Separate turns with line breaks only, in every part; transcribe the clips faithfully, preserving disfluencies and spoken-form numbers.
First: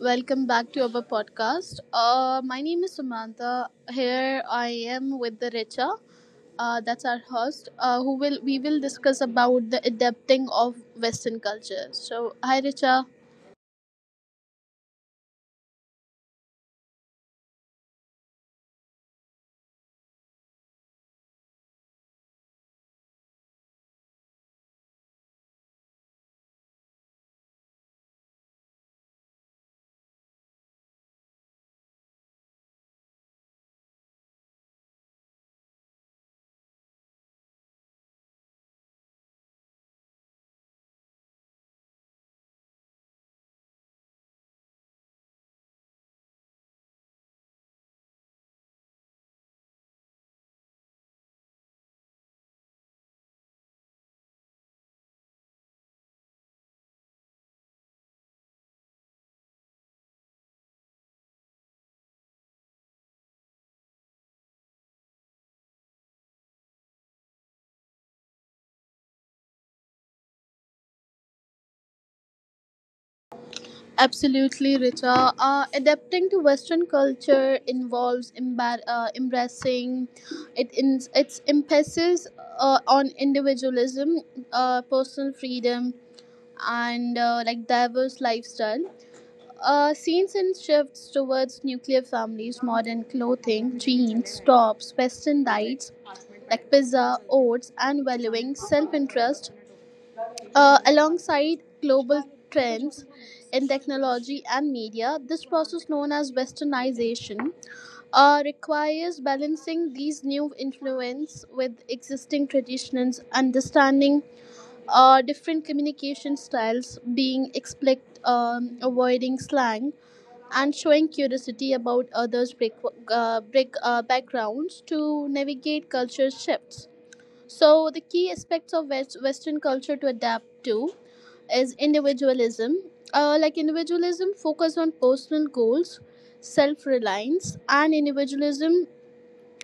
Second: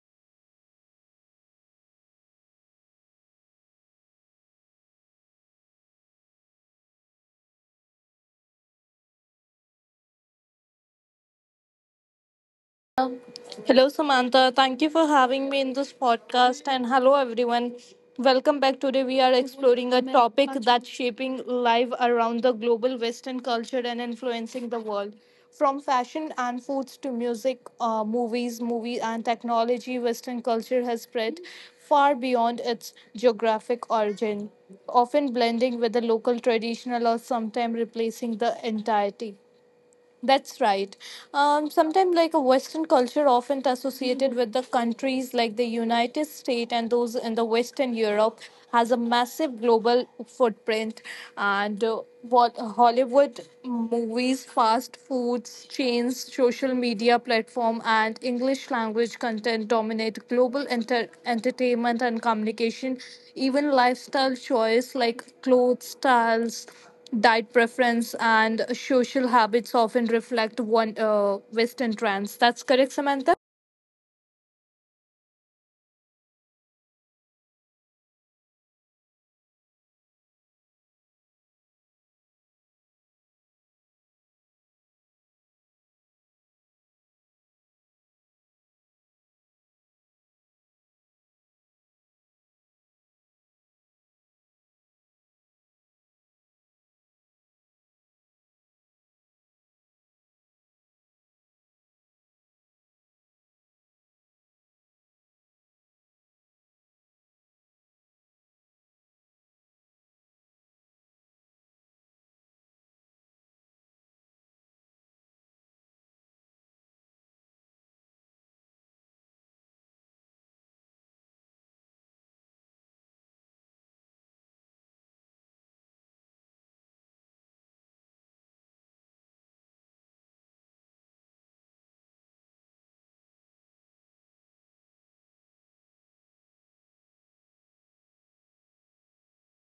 Welcome back to our podcast. Uh, my name is Samantha. Here I am with the Richa. Uh, that's our host. Uh, who will we will discuss about the adapting of Western culture. So, hi, Richa.
Hello, Samantha. Thank you for having me in this podcast. And hello, everyone. Welcome back. Today, we are exploring a topic that's shaping life around the global Western culture and influencing the world. From fashion and foods to music, uh, movies, movie, and technology, Western culture has spread far beyond its geographic origin, often blending with the local traditional or sometimes replacing the entirety. That's right. Um, sometimes, like a Western culture, often associated with the countries like the United States and those in the Western Europe, has a massive global footprint. And uh, what Hollywood movies, fast foods chains, social media platform, and English language content dominate global enter- entertainment and communication. Even lifestyle choice like clothes styles, diet preference, and social habits often reflect one uh, Western trends. That's correct, Samantha.
Absolutely, Richa. Uh, adapting to Western culture involves embar- uh, embracing it in its emphasis uh, on individualism, uh, personal freedom, and uh, like diverse lifestyle Uh, scenes and shifts towards nuclear families, modern clothing, jeans, tops, western diets like pizza, oats, and valuing self interest uh, alongside global trends in technology and media. This process, known as westernization, uh, requires balancing these new influence with existing traditions, understanding uh, different communication styles, being explicit, um, avoiding slang and showing curiosity about others' break, uh, break, uh, backgrounds to navigate culture shifts. So, the key aspects of West, Western culture to adapt to is individualism. Uh, like individualism, focus on personal goals, self reliance, and individualism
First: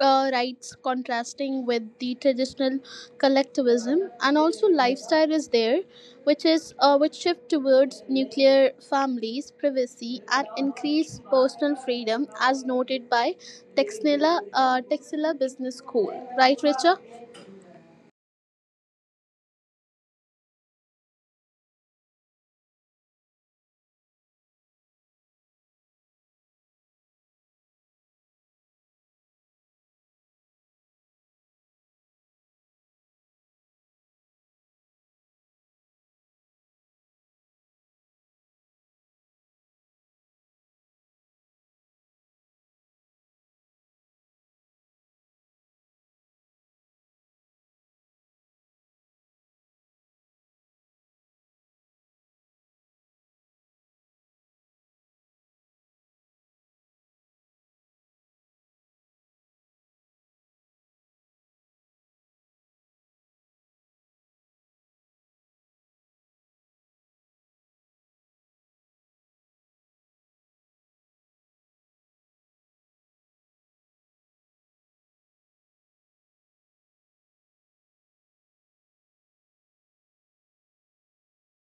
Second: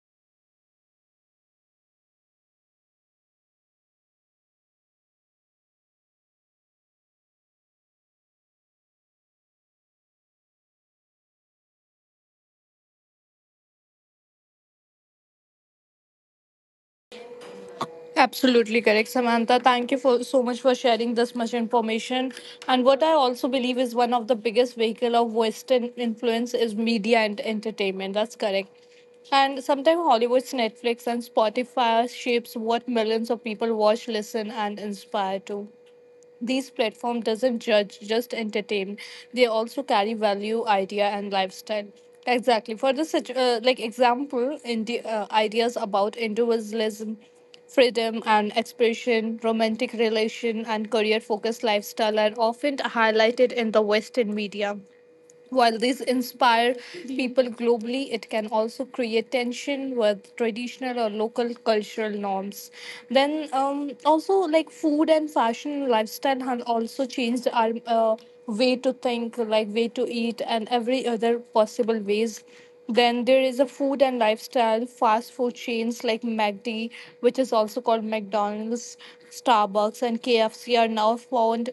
uh, rights contrasting with the traditional collectivism. And also lifestyle is there which is uh, which shift towards nuclear families privacy and increased personal freedom as noted by texnila uh, texila business school, right Richa?
Absolutely correct, Samantha. Thank you for so much for sharing this much information. And what I also believe is one of the biggest vehicle of Western influence is media and entertainment. That's correct. And sometimes Hollywood's, Netflix, and Spotify shapes what millions of people watch, listen, and inspire to. These platform doesn't judge just entertain, they also carry value idea and lifestyle, exactly for the such uh, like example in the uh, ideas about individualism, freedom and expression, romantic relation, and career focused lifestyle are often highlighted in the western media. While these inspire people globally, it can also create tension with traditional or local cultural norms. Then, um, also like food and fashion and lifestyle have also changed our uh, way to think, like way to eat, and every other possible ways. Then there is a food and lifestyle fast food chains like M A C D, which is also called McDonald's, Starbucks, and K F C are now found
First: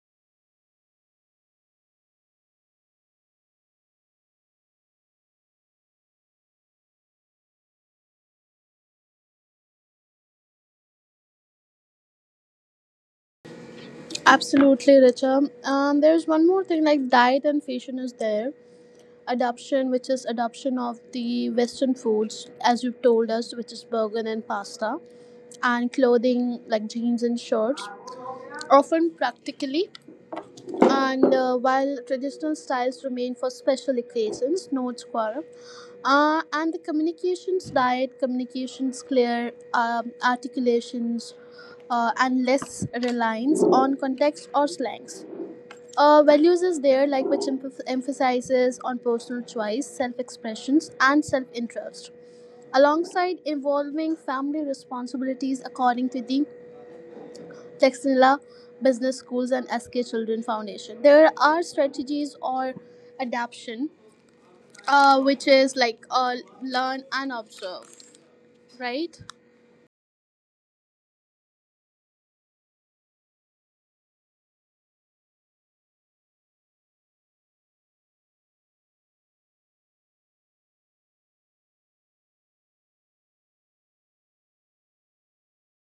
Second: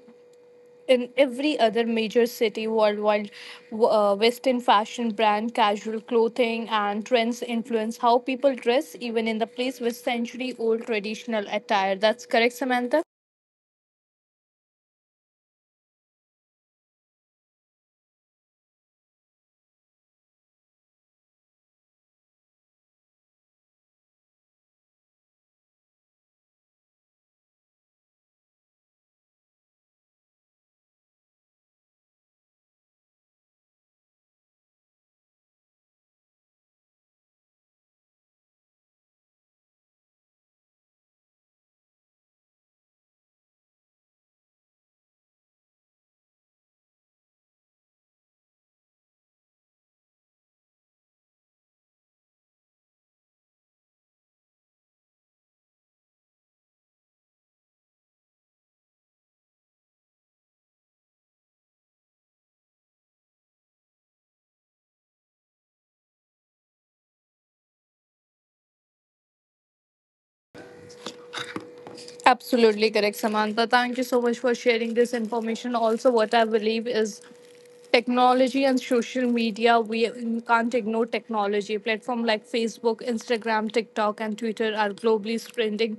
in every other major city worldwide. w- uh, Western fashion brand, casual clothing, and trends influence how people dress, even in the place with century old traditional attire. That's correct, Samantha?
Absolutely, Richa. Um, there's one more thing like diet and fashion is there adoption, which is adoption of the western foods as you've told us, which is burger and pasta and clothing like jeans and shorts, often practically. And uh, while traditional styles remain for special occasions, notes Quora, uh, and the communications diet, communications clear, um, articulations, uh, and less reliance on context or slangs. Uh, values is there, like which emph- emphasizes on personal choice, self expressions, and self interest, alongside involving family responsibilities according to the Textilla Business Schools and S K Children Foundation. There are strategies or adaption, uh, which is like uh, learn and observe, right?
Absolutely correct, Samantha. Thank you so much for sharing this information. Also, what I believe is technology and social media, we can't ignore technology platform like Facebook, Instagram, TikTok, and Twitter are globally spreading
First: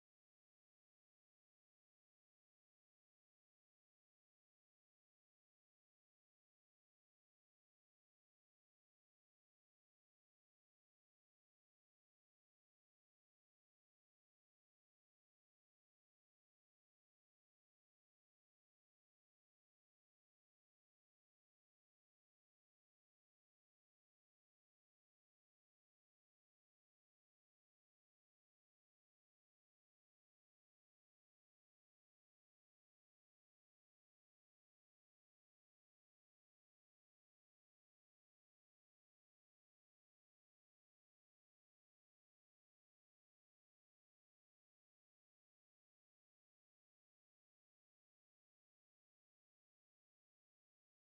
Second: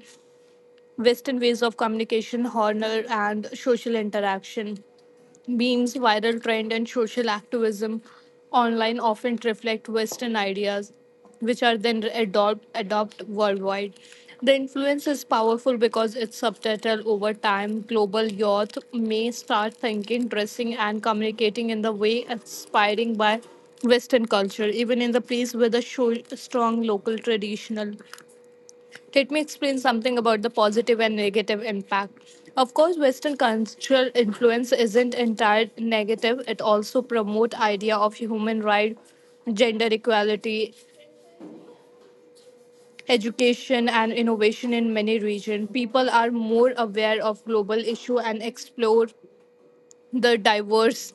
Western ways of communication, honor, and social interaction. Beam's viral trend and social activism online often reflect Western ideas, which are then adopt, adopt worldwide. The influence is powerful because it's subtitled over time. Global youth may start thinking, dressing, and communicating in the way inspiring by Western culture, even in the place with a sho- strong local traditional. Let me explain something about the positive and negative impact. Of course, Western cultural influence isn't entirely negative. It also promotes idea of human rights, gender equality, education, and innovation in many regions. People are more aware of global issue and explore the diverse.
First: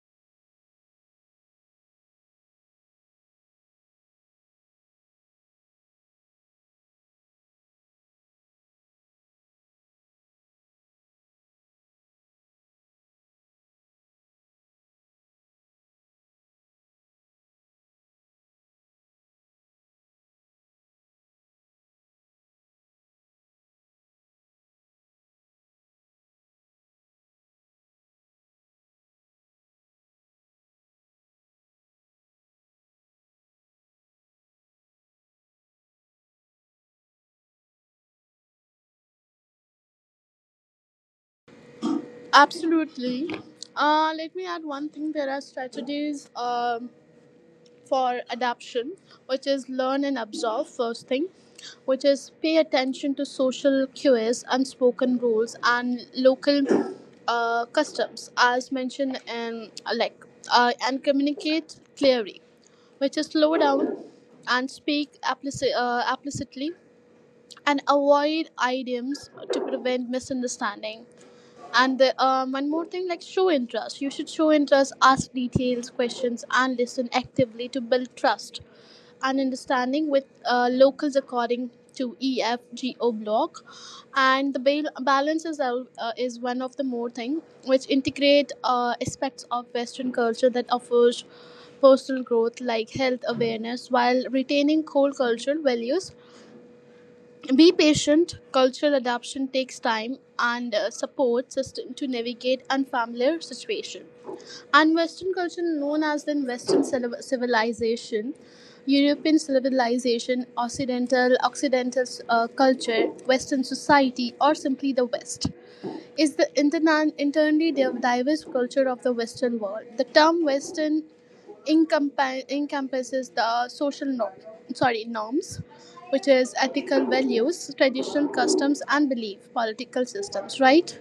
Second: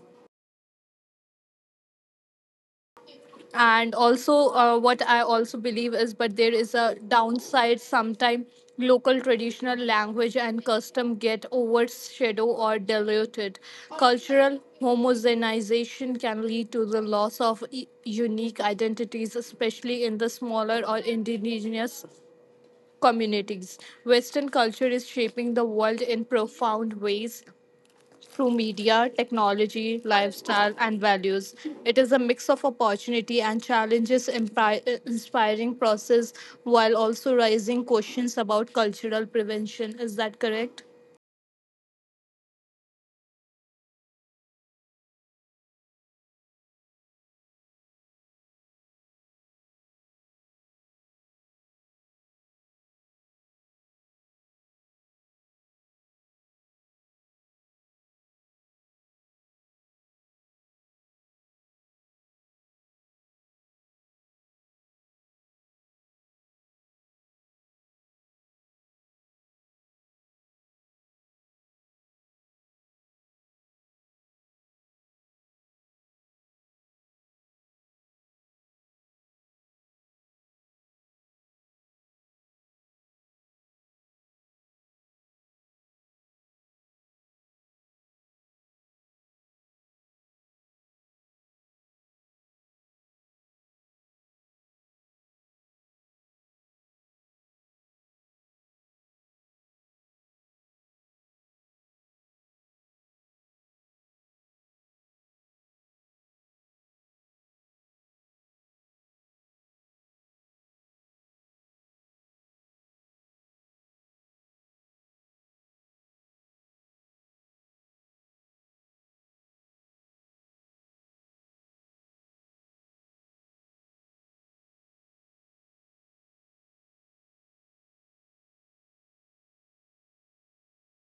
And also uh, what I also believe is, but there is a downside. Sometimes, local traditional language and custom get overshadowed or diluted. Cultural homogenization can lead to the loss of e- unique identities, especially in the smaller or indigenous communities. Western culture is shaping the world in profound ways through media, technology, lifestyle, and values. It is a mix of opportunity and challenges, impi- uh, inspiring process while also raising questions about cultural prevention. Is that correct?
Absolutely. Uh, let me add one thing. There are strategies. Um, for adaption, which is learn and absorb, first thing, which is pay attention to social cues, unspoken rules, and local uh, customs, as mentioned, and uh, like uh, and communicate clearly, which is slow down and speak applici- uh, applicitly and avoid idioms to prevent misunderstanding. And the, um, one more thing, like show interest. You should show interest, ask details, questions, and listen actively to build trust and understanding with uh, locals according to E F G O block. And the bal- balance is, al- uh, is one of the more thing, which integrate uh, aspects of Western culture that offers personal growth like health awareness while retaining core cultural values. Be patient. Cultural adaptation takes time and uh, support system to navigate unfamiliar situation. And Western culture, known as the Western civil- civilization, European civilization, Occidental Occidental uh, culture, Western society, or simply the West, is the interna- internally div- diverse culture of the Western world. The term Western encompa- encompasses the social norm, sorry norms, which is ethical values, traditional customs and belief, political systems, right?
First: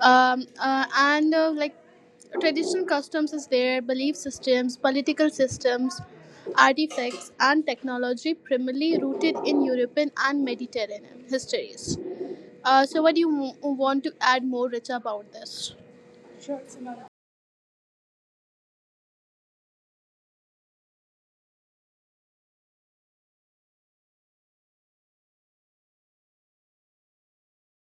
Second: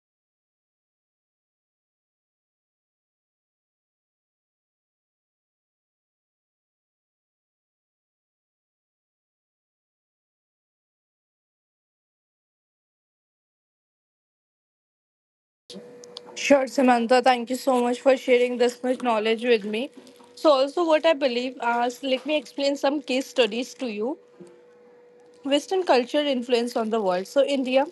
um, uh, and uh, like Traditional customs is there, belief systems, political systems, artifacts and technology primarily rooted in European and Mediterranean histories. Uh, so what do you w- want to add more, Rich, about this?
Sure, Samantha. Thank you so much for sharing this much knowledge with me. So, also, what I believe, uh, let me explain some case studies to you. Western culture influence on the world. So, India.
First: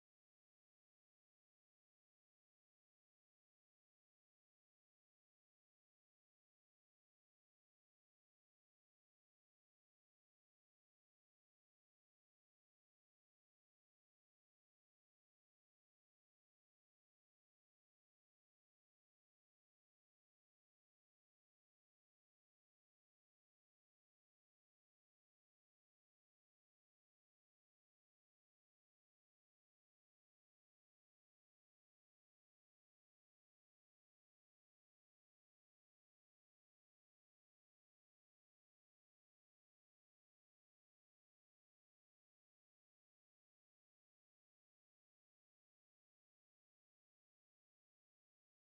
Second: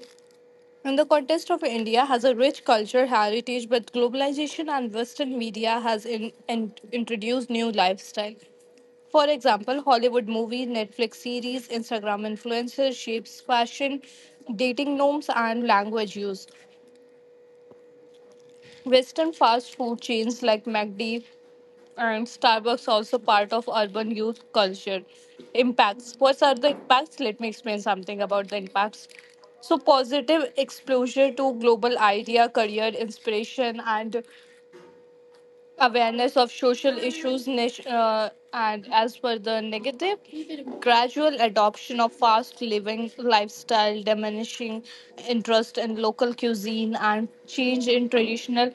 And the context of India has a rich culture heritage, but globalization and Western media has in, in- introduced new lifestyle. For example, Hollywood movies, Netflix series, Instagram influencers shapes fashion, dating norms, and language use. Western fast food chains like McD and Starbucks also part of urban youth culture. Impacts. What are the impacts? Let me explain something about the impacts. So positive exposure to global idea, career inspiration, and awareness of social issues. Nat- Uh, and as for the negative, gradual adoption of fast living lifestyle, diminishing interest in local cuisine, and change in traditional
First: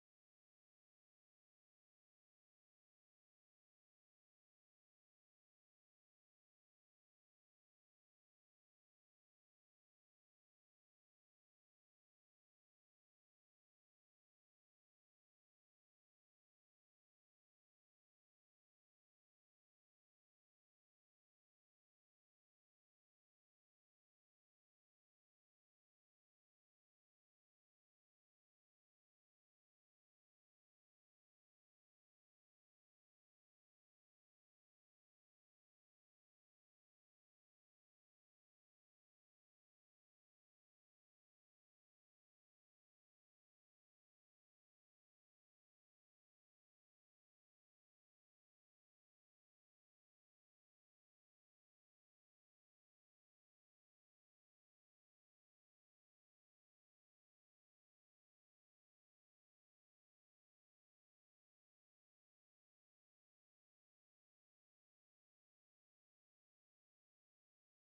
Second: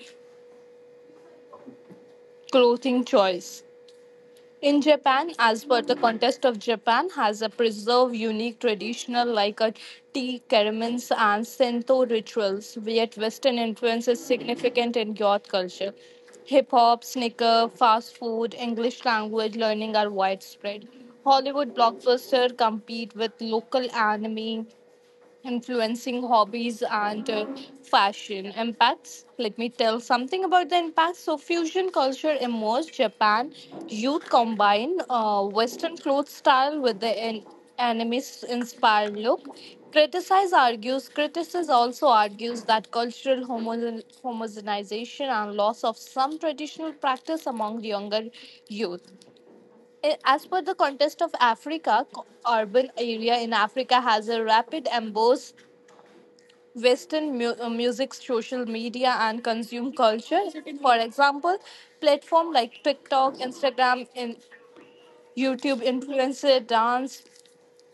clothing choice. In Japan, as per the contest of Japan, has a preserve unique traditional like a tea ceremonies and Sento rituals, yet Western influence is significant in youth culture. Hip hop, sneaker, fast food, English language learning are widespread. Hollywood blockbuster compete with local anime influencing hobbies and uh, fashion impacts. Let me tell something about the impacts. So fusion culture emerged, Japan youth combine uh, western clothes style with the an- anime inspired look. Criticize argues, criticism also argues that cultural homo- homogenization and loss of some traditional practice among younger youth. I- as per the context of Africa, co- urban area in Africa has a rapid embrace Western mu- uh, music, social media, and consume culture. For example, platform like TikTok, Instagram, and YouTube influencer dance,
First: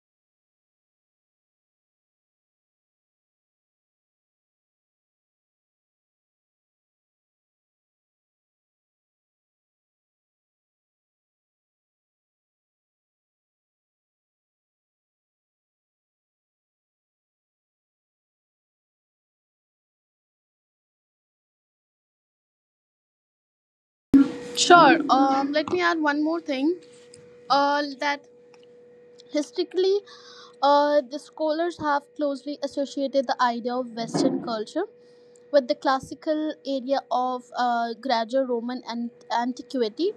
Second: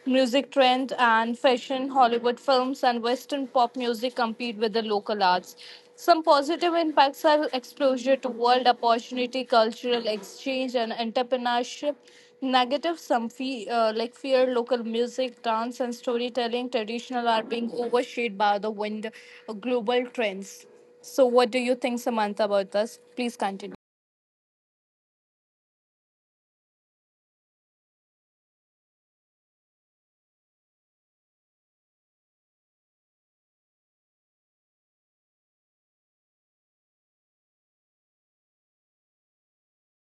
music trend, and fashion, Hollywood films and Western pop music compete with the local arts. Some positive impacts are exposure to world opportunity, cultural exchange, and entrepreneurship. Negative, some fe- uh, like fear, local music, dance, and storytelling, traditional are being overshadowed by the wind, uh, global trends. So, what do you think, Samantha, about this? Please continue.
Sure. Um, let me add one more thing. Uh, that historically, uh, the scholars have closely associated the idea of Western culture with the classical area of uh, gradual Roman and antiquity.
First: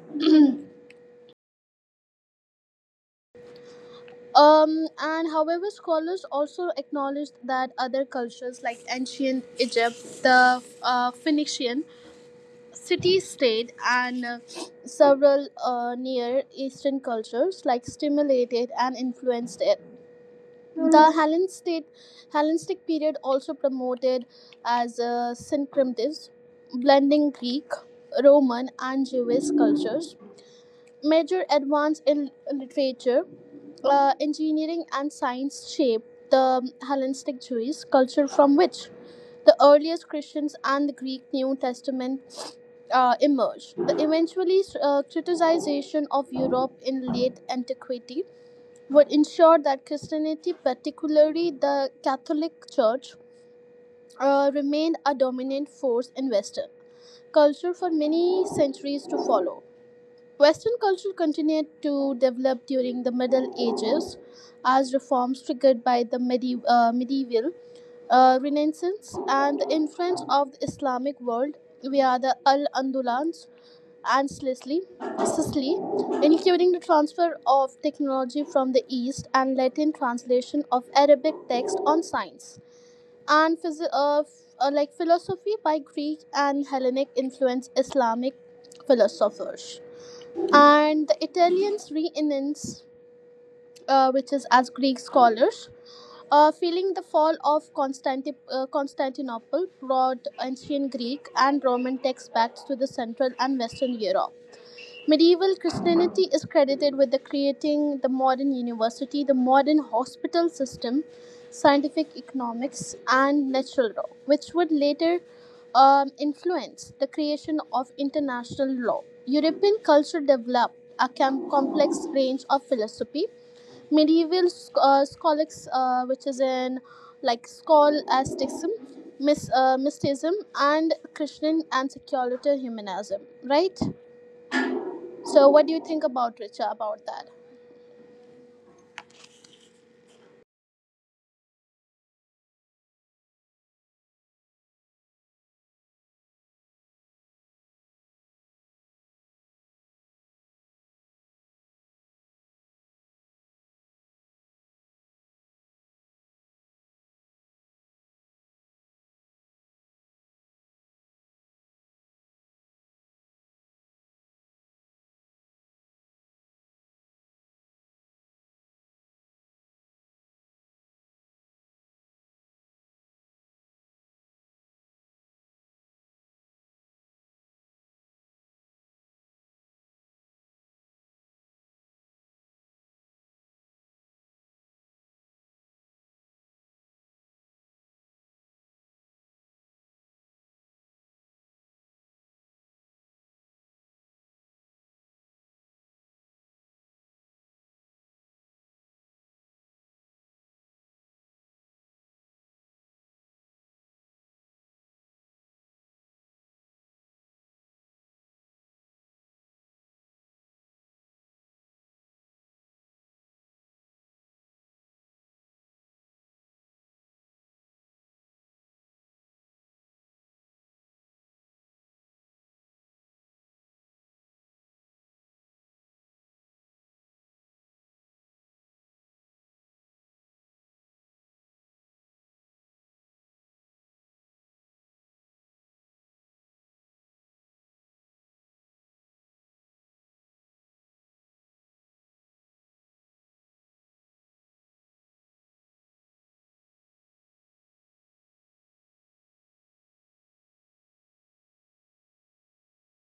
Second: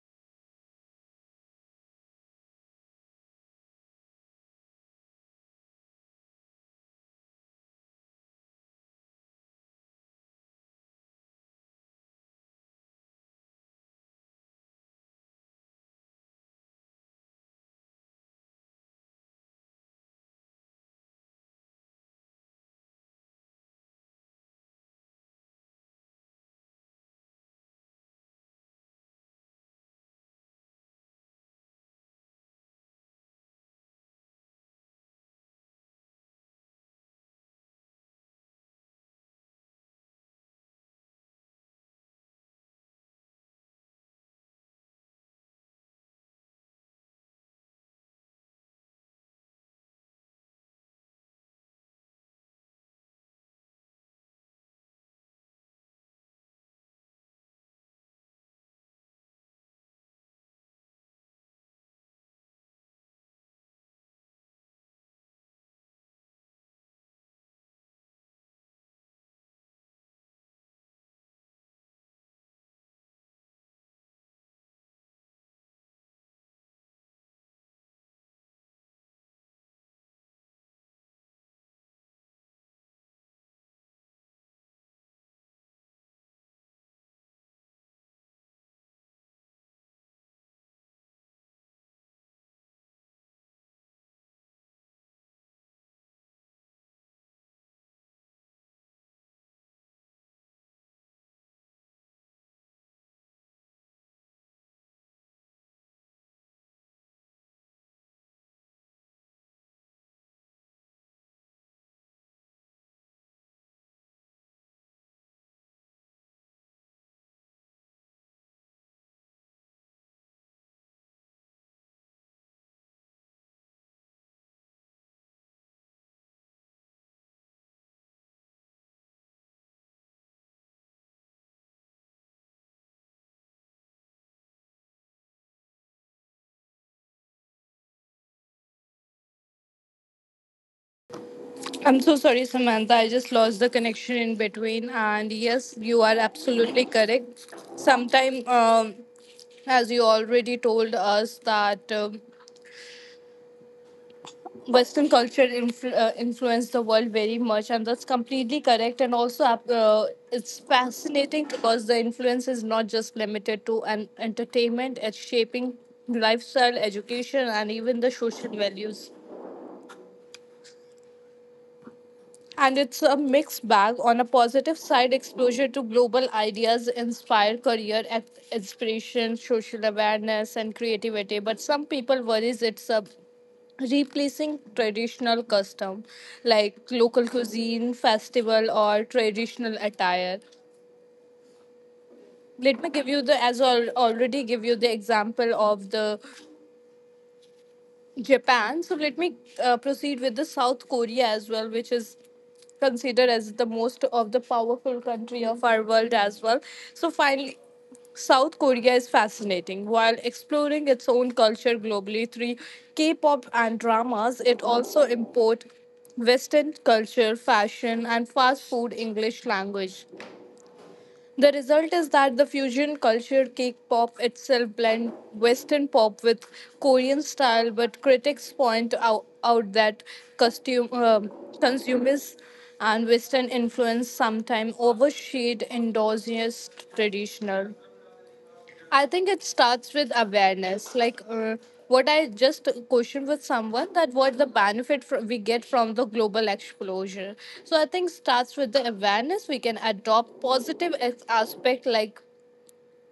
Um, and however, scholars also acknowledged that other cultures like ancient Egypt, the uh, Phoenician city-state, and uh, several uh, Near Eastern cultures like stimulated and influenced it. The Hellenistic, Hellenistic period also promoted as a syncretism, blending Greek, Roman, and Jewish cultures. Major advance in literature, uh, engineering, and science shaped the Hellenistic Jewish culture from which the earliest Christians and the Greek New Testament uh, emerged. The eventually uh, criticization of Europe in late antiquity would ensure that Christianity, particularly the Catholic Church, uh, remained a dominant force in Western culture for many centuries to follow. Western culture continued to develop during the Middle Ages as reforms triggered by the medi- uh, medieval uh, Renaissance and the influence of the Islamic world via the Al Andalus and Sicily, Sicily, including the transfer of technology from the East and Latin translation of Arabic text on science and phys- uh, f- uh, like philosophy by Greek and Hellenic influenced Islamic philosophers, and the Italians renaissance, uh, which is as Greek scholars. Uh, feeling the fall of Constanti- uh, Constantinople brought ancient Greek and Roman texts back to the Central and Western Europe. Medieval Christianity is credited with the creating the modern university, the modern hospital system, scientific economics, and natural law, which would later um, influence the creation of international law. European culture developed a com- complex range of philosophy. Medieval uh, scholastics, uh, which is in like scholasticism, mys- uh, mysticism, and Christian and secular humanism, right? So, what do you think about Richa about that?
I'm so sorry, Samantha. I just lost the connection in between. And yes, you are absolutely correct. Sometime, um, as you already told us, that um, Western culture influ- uh, influenced the world very much, and that's completely correct. And also, uh, it's fascinating because the influence is not just limited to an entertainment; it's shaping lifestyle, education, and even the social values. And it's a mixed bag. On a positive side, exposure to global ideas inspire career eth- inspiration, social awareness, and creativity. But some people worries it's a replacing traditional custom like local cuisine, festival, or traditional attire. Let me give you the, as I already give you the example of the Japan. So let me uh, proceed with the South Korea as well, which is considered as the most of the powerful country of our world as well. So finally, South Korea is fascinating. While exploring its own culture globally through K-pop and dramas, it also import Western culture, fashion, and fast food English language. The result is that the fusion culture cake pop itself blend Western pop with Korean style, but critics point out, out that costume, um consumers and Western influence sometimes overshade indigenous traditional. I think it starts with awareness. Like uh, what I just questioned with someone, that what the benefit fr- we get from the global exposure. So I think starts with the awareness. We can adopt positive as- aspect like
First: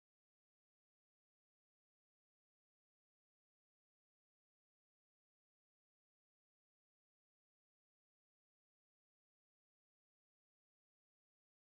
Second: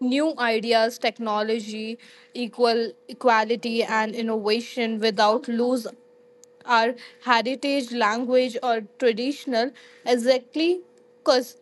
new ideas, technology, equal equality, and innovation without lose our heritage, language, or traditional. Exactly, because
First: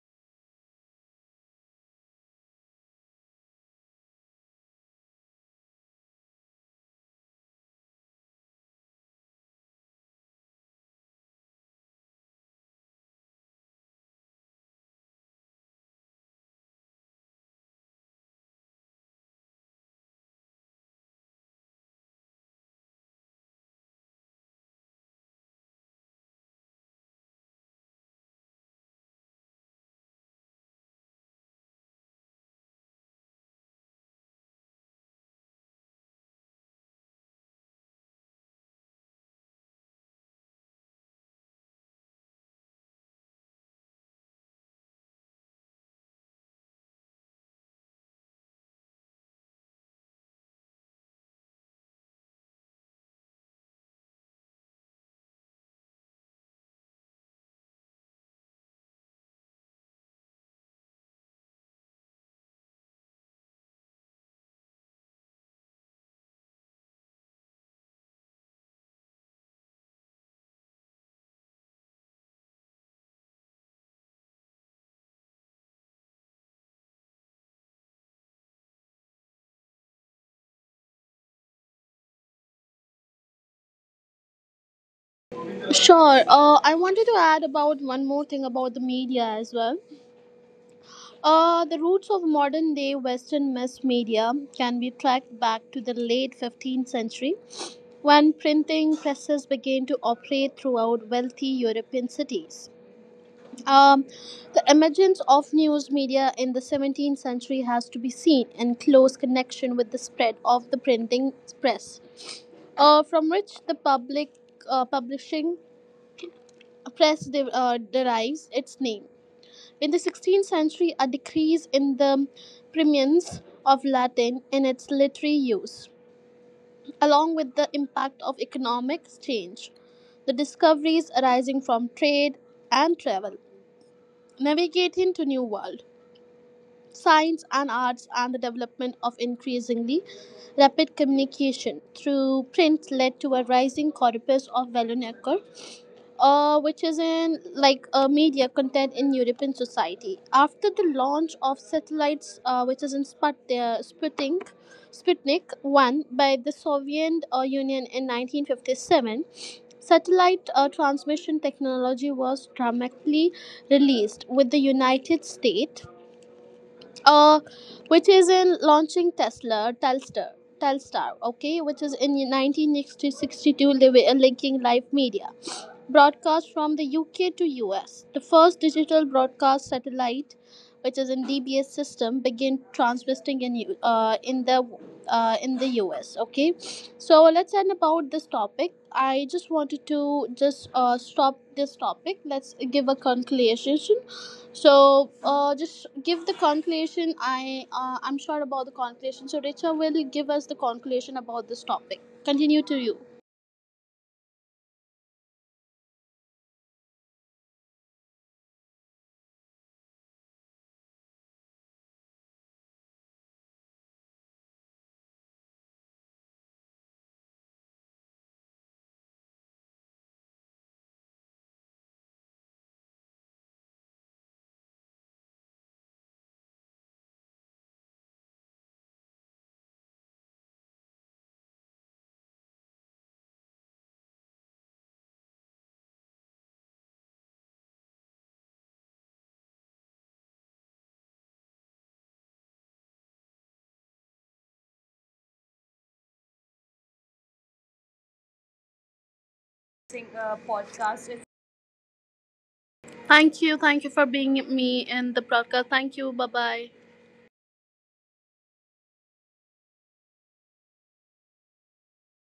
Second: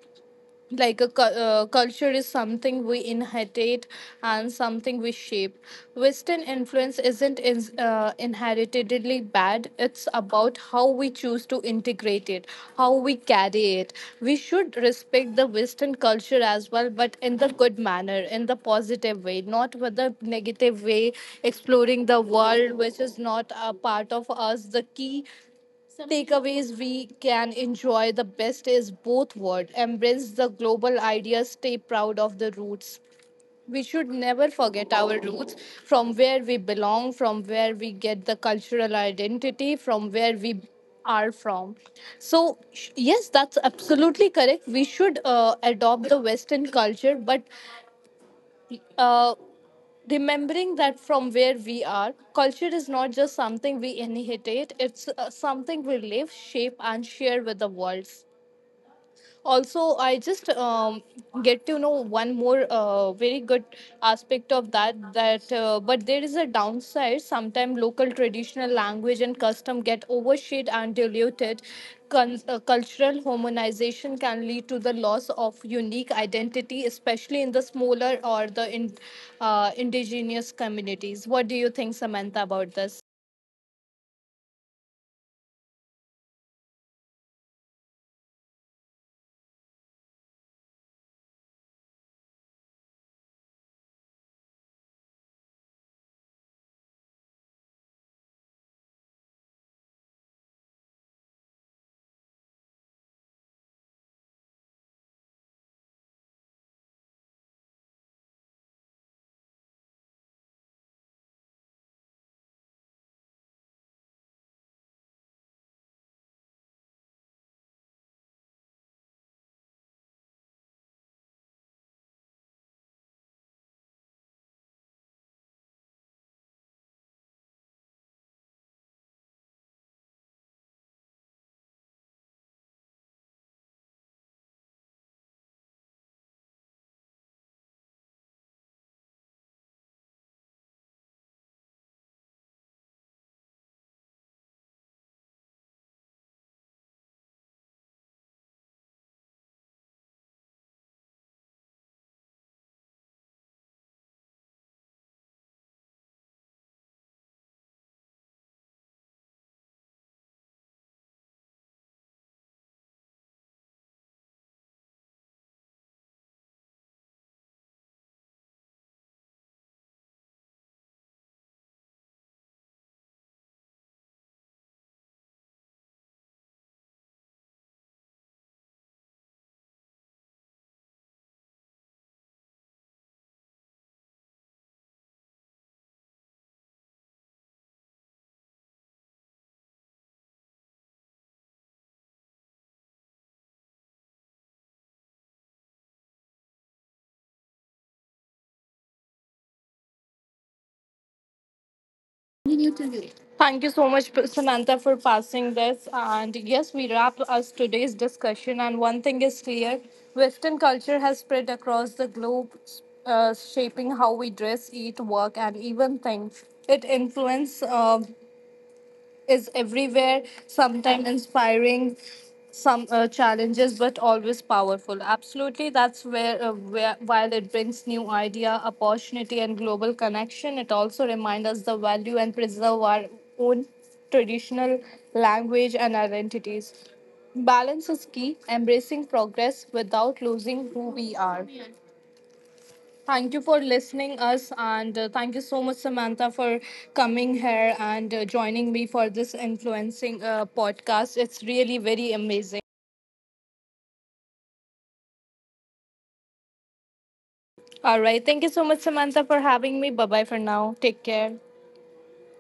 like a cu- uh, culture is something we inherit and something we shape. Western influence isn't in, uh, inheritedly bad, it's about how we choose to integrate it, how we carry it. We should respect the western culture as well, but in the good manner, in the positive way, not with the negative way. Exploring the world which is not a part of us, the key takeaways, we can enjoy the best is both world, embrace the global ideas, stay proud of the roots. We should never forget our roots, from where we belong, from where we get the cultural identity, from where we are from. So sh- yes, that's absolutely correct, we should uh, adopt the western culture, but uh, remembering that from where we are, culture is not just something we inherit, it's uh, something we live, shape, and share with the world. Also, I just um, get to know one more uh, very good aspect of that, that uh, but there is a downside. Sometimes local traditional language and custom get overshadowed and diluted. Con- uh, cultural harmonization can lead to the loss of unique identity, especially in the smaller or the in, uh, indigenous communities. What do you think, Samantha, about this?
Sure. Uh, I wanted to add about one more thing about the media as well. Uh, the roots of modern day Western mass media can be tracked back to the late fifteenth century when printing presses began to operate throughout wealthy European cities. Um, the emergence of news media in the seventeenth century has to be seen in close connection with the spread of the printing press. Uh, from which the public uh, publishing press de- uh, derives its name. In the sixteenth century, a decrease in the preeminence of Latin in its literary use, along with the impact of economic change, the discoveries arising from trade and travel, navigating to new world, science and arts, and the development of increasingly rapid communication through print led to a rising corpus of vernacular uh, which is in like uh, media content in European society. After the launch of satellites, uh, which is in Sput- uh, Sputnik, Sputnik one by the Soviet uh, Union in nineteen fifty-seven, satellite uh, transmission technology was dramatically released with the United States, uh, which is in launching Tesla, Telstar. Telstar, okay, which is in nineteen sixty-two li- linking live media broadcast from the U K to U S. The first digital broadcast satellite, which is in D B S system, began transmitting in U- uh, in the uh, in the U S. Okay, so let's end about this topic. I just wanted to just uh, stop this topic. Let's give a conclusion. So uh, just give the conclusion. I uh, I'm sure about the conclusion. So Richa will give us the conclusion about this topic. Continue to you.
Thank you so much, Samantha, for passing this. And yes, we wrap us today's discussion. And one thing is clear, Western culture has spread across the globe, uh, shaping how we dress, eat, work, and even think. It influences uh, is everywhere, sometimes inspiring, some uh, challenges, but always powerful. Absolutely, that's where, uh, where while it brings new idea, opportunity, and global connection, it also reminds us the value and preserve our own traditional language and identities. Balance is key, embracing progress without losing who we are. Thank you for listening us, and uh, thank you so much, Samantha, for coming here and uh, joining me for this influencing uh, podcast. It's really very amazing.
Thank you. Thank you for being me in the broadcast. Thank you. Bye bye.
All right, thank you so much, Samantha, for having me. Bye bye for now. Take care.